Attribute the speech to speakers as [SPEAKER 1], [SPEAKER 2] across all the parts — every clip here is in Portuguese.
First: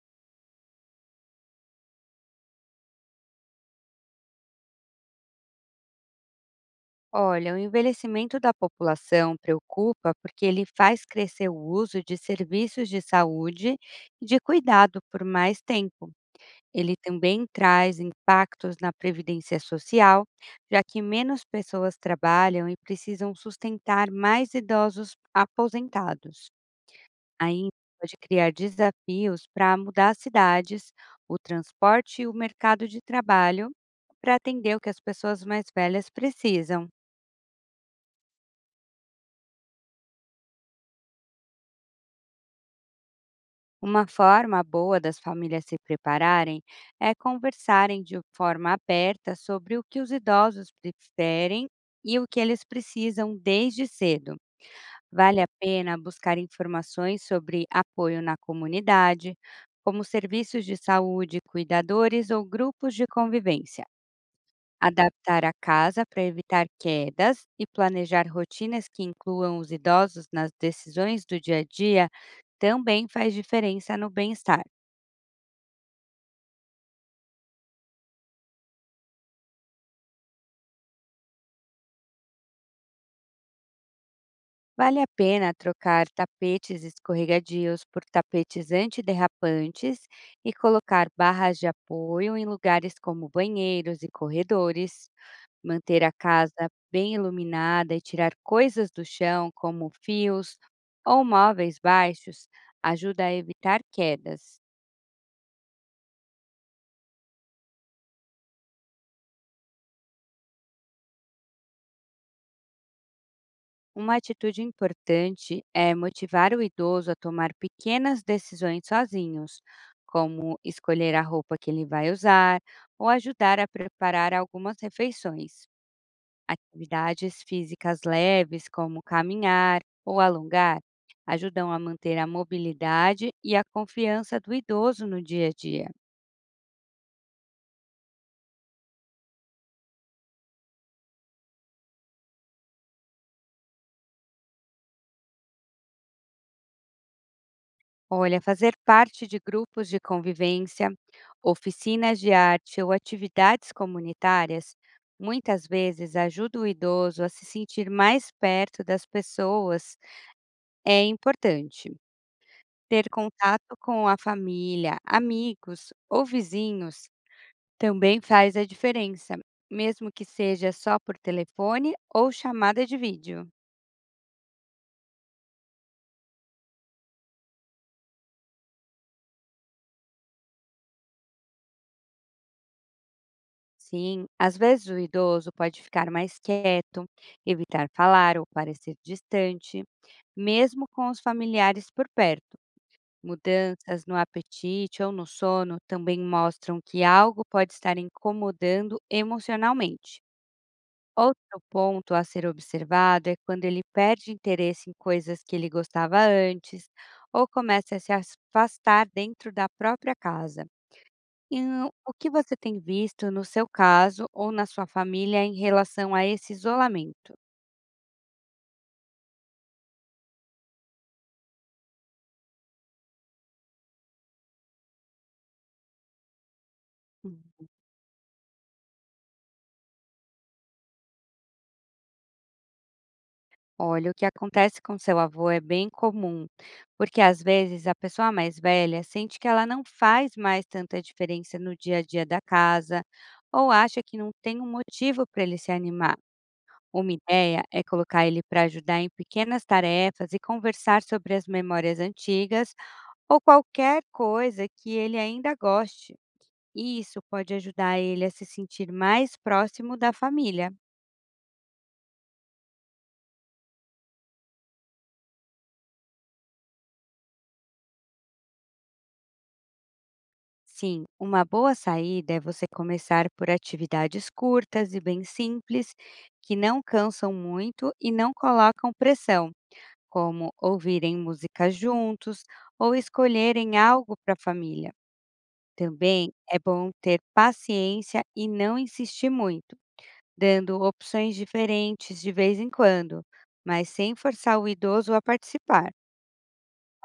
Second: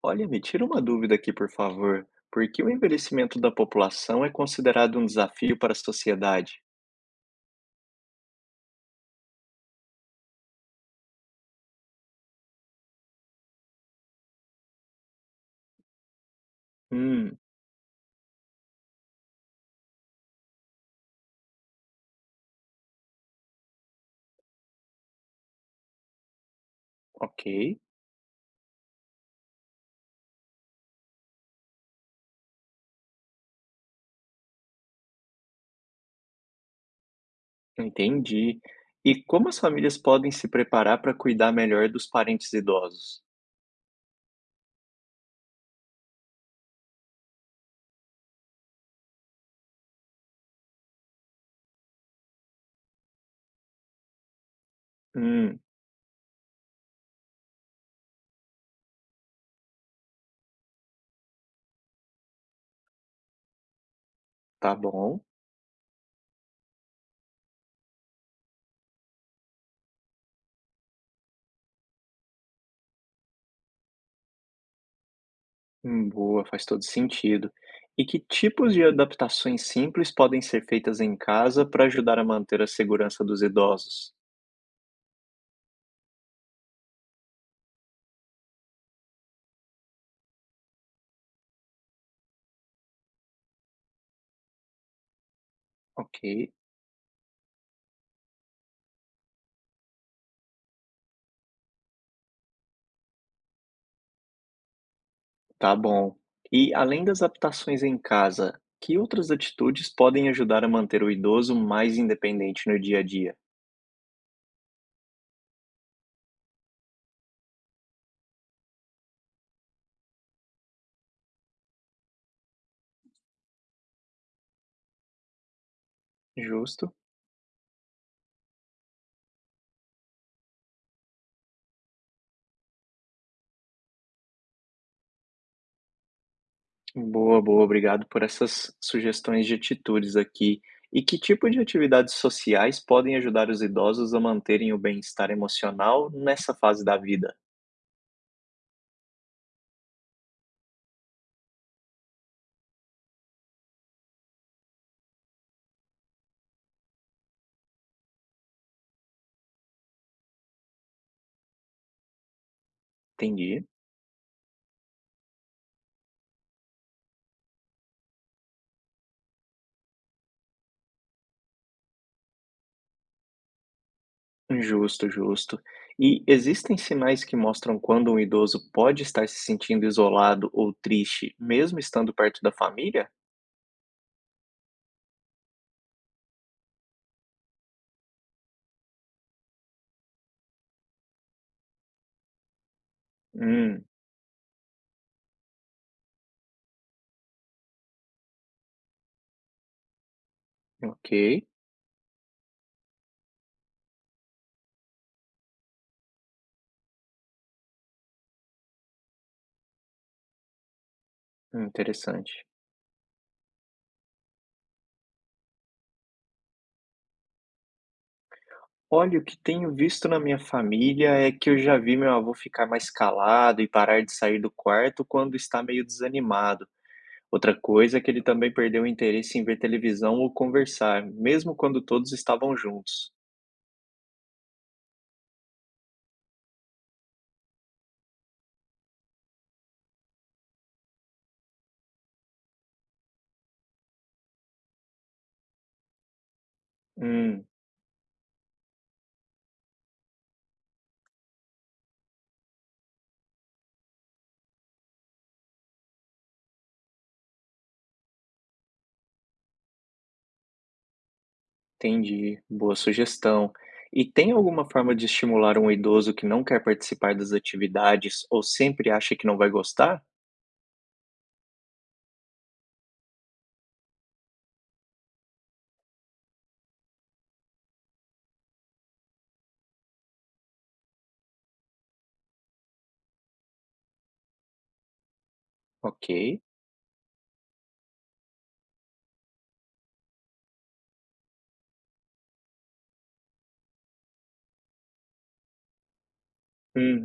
[SPEAKER 1] Olha, me tira uma dúvida aqui, por favor. Por que o envelhecimento da população é considerado um desafio para a sociedade?
[SPEAKER 2] Olha, o envelhecimento da população preocupa porque ele faz crescer o uso de serviços de saúde e de cuidado por mais tempo. Ele
[SPEAKER 1] Hum,
[SPEAKER 2] também traz impactos na previdência social, já que menos pessoas trabalham e precisam sustentar mais idosos aposentados.
[SPEAKER 1] ok,
[SPEAKER 2] Ainda pode criar desafios para mudar as cidades, o transporte e o mercado de trabalho para atender o que as pessoas mais velhas precisam.
[SPEAKER 1] entendi. E como as famílias podem se preparar para cuidar melhor dos parentes idosos?
[SPEAKER 2] Uma forma boa das famílias se prepararem é conversarem de forma aberta sobre o que os idosos preferem e o que eles precisam desde cedo. Vale a
[SPEAKER 1] Hum,
[SPEAKER 2] pena buscar informações sobre apoio na comunidade, como serviços de saúde, cuidadores ou grupos de convivência.
[SPEAKER 1] tá bom.
[SPEAKER 2] Adaptar a casa para evitar quedas e planejar rotinas que incluam os idosos nas decisões do dia a dia também faz diferença no bem-estar.
[SPEAKER 1] Boa, faz todo sentido. E que tipos de adaptações simples podem ser feitas em casa para ajudar a manter a segurança dos idosos?
[SPEAKER 2] Vale a pena trocar tapetes escorregadios por tapetes antiderrapantes e colocar barras de apoio em lugares como banheiros e corredores, manter a
[SPEAKER 1] Ok,
[SPEAKER 2] casa bem iluminada e tirar coisas do chão, como fios ou móveis baixos, ajuda a evitar quedas.
[SPEAKER 1] tá bom. E além das adaptações em casa, que outras atitudes podem ajudar a manter o idoso mais independente no dia a dia?
[SPEAKER 2] Uma atitude importante é motivar o idoso a tomar pequenas decisões sozinhos, como escolher a roupa que ele vai usar ou ajudar a preparar algumas refeições.
[SPEAKER 1] Justo.
[SPEAKER 2] Atividades físicas leves, como caminhar ou alongar, ajudam a manter a mobilidade e a confiança do idoso no dia a dia.
[SPEAKER 1] Boa, boa, obrigado por essas sugestões de atitudes aqui. E que tipo de atividades sociais podem ajudar os idosos a manterem o bem-estar emocional nessa fase da vida?
[SPEAKER 2] Olha, fazer parte de grupos de convivência, oficinas de arte ou atividades comunitárias muitas vezes ajuda o idoso a se sentir mais perto das pessoas. É importante ter
[SPEAKER 1] Entendi.
[SPEAKER 2] contato com a família, amigos ou vizinhos também faz a diferença, mesmo que seja só por telefone ou chamada de vídeo.
[SPEAKER 1] Justo, justo. E existem sinais que mostram quando um idoso pode estar se sentindo isolado ou triste, mesmo estando perto da família?
[SPEAKER 2] Sim, às vezes o idoso pode ficar mais quieto, evitar falar ou parecer distante, mesmo com os familiares por perto.
[SPEAKER 1] Hum.
[SPEAKER 2] Mudanças no apetite ou no sono também mostram que algo pode estar incomodando emocionalmente.
[SPEAKER 1] Ok,
[SPEAKER 2] Outro ponto a ser observado é quando ele perde interesse em coisas que ele gostava antes ou começa a se afastar dentro da própria casa. E o que
[SPEAKER 1] interessante.
[SPEAKER 2] você tem visto no seu caso ou na sua família em relação a esse isolamento?
[SPEAKER 1] Olha, o que tenho visto na minha família é que eu já vi meu avô ficar mais calado e parar de sair do quarto quando está meio desanimado. Outra
[SPEAKER 2] Hum.
[SPEAKER 1] coisa é que ele também perdeu o interesse em ver televisão ou conversar, mesmo quando todos estavam juntos.
[SPEAKER 2] Olha, o que acontece com seu avô é bem comum, porque às vezes a pessoa mais velha sente que ela não faz mais tanta diferença no dia a dia da casa ou acha que não tem um motivo para ele se animar. Uma
[SPEAKER 1] Hum,
[SPEAKER 2] ideia é colocar ele para ajudar em pequenas tarefas e conversar sobre as memórias antigas ou qualquer coisa que ele ainda goste. E isso pode ajudar ele a se sentir mais próximo da família.
[SPEAKER 1] entendi. Boa sugestão. E tem alguma forma de estimular um idoso que não quer participar das atividades ou sempre acha que não vai gostar?
[SPEAKER 2] Sim, uma boa saída é você começar por atividades curtas e bem simples, que não cansam muito e não colocam pressão, como ouvirem música juntos ou escolherem algo para a família. Também
[SPEAKER 1] Ok.
[SPEAKER 2] é bom ter paciência e não insistir muito, dando opções diferentes de vez em quando, mas sem forçar o idoso a participar.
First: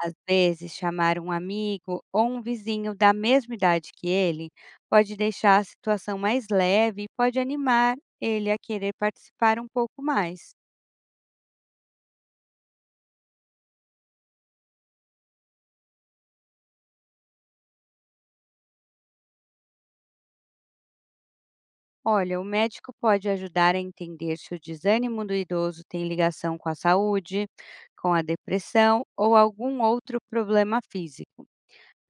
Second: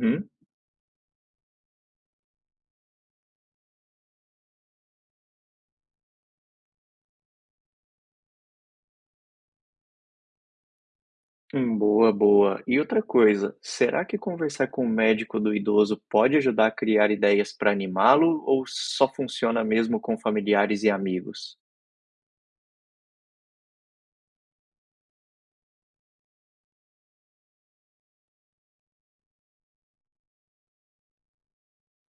[SPEAKER 2] Às vezes, chamar um amigo ou um vizinho da mesma idade que ele pode deixar a situação mais leve e pode animar ele a querer participar um pouco mais.
[SPEAKER 1] Boa, boa. E outra coisa, será que conversar com o médico do idoso pode ajudar a criar ideias para animá-lo ou só funciona mesmo com familiares e amigos?
[SPEAKER 2] Olha, o médico pode ajudar a entender se o desânimo do idoso tem ligação com a saúde, com a depressão ou algum outro problema físico.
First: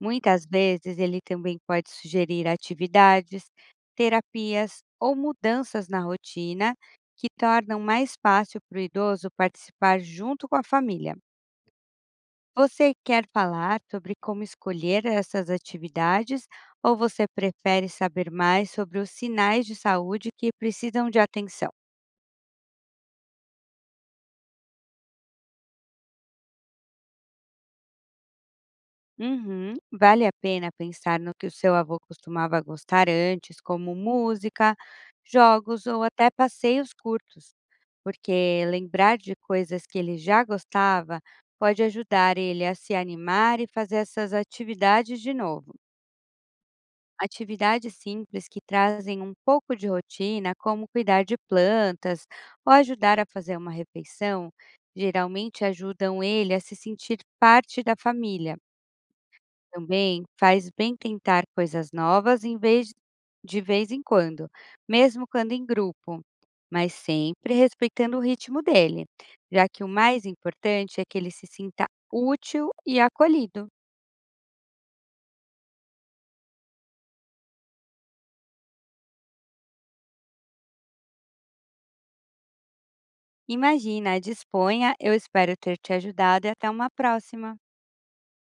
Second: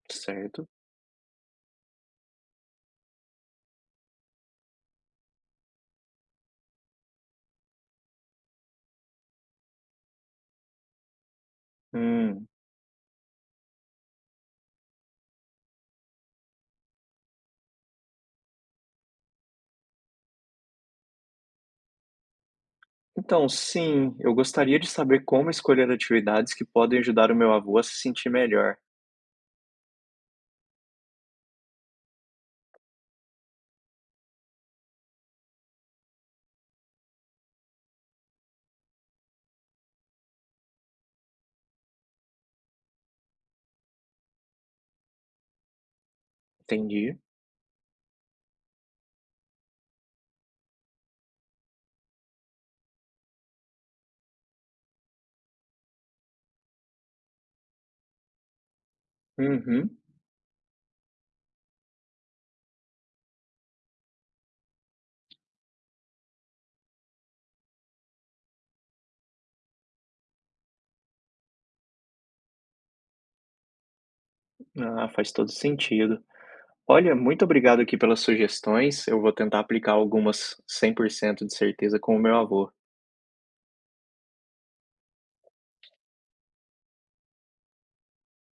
[SPEAKER 2] Muitas
[SPEAKER 1] Certo.
[SPEAKER 2] vezes ele também pode sugerir atividades, terapias ou mudanças na rotina que tornam mais fácil para o idoso participar junto com a família.
[SPEAKER 1] Hum.
[SPEAKER 2] Você quer falar sobre como escolher essas atividades ou você prefere saber mais sobre os sinais de saúde que precisam de atenção?
[SPEAKER 1] Então, sim, eu gostaria de saber como escolher atividades que podem ajudar o meu avô a se sentir melhor.
[SPEAKER 2] Uhum. Vale a pena pensar no que o seu avô costumava gostar antes, como música, jogos ou até passeios curtos, porque lembrar de coisas que ele já gostava pode ajudar ele a se animar e fazer essas atividades de novo.
[SPEAKER 1] Entendi.
[SPEAKER 2] Atividades simples que trazem um pouco de rotina, como cuidar de plantas ou ajudar a fazer uma refeição, geralmente ajudam ele a se sentir parte da família.
[SPEAKER 1] Uhum.
[SPEAKER 2] Também faz bem tentar coisas novas em vez de vez em quando, mesmo quando em grupo, mas sempre respeitando o ritmo dele, já que o mais importante é que ele se sinta útil e acolhido.
[SPEAKER 1] Ah, faz todo sentido. Olha, muito obrigado aqui pelas sugestões. Eu vou tentar aplicar algumas 100% de certeza com o meu avô.
[SPEAKER 2] Imagina, disponha, eu espero ter te ajudado e até uma próxima.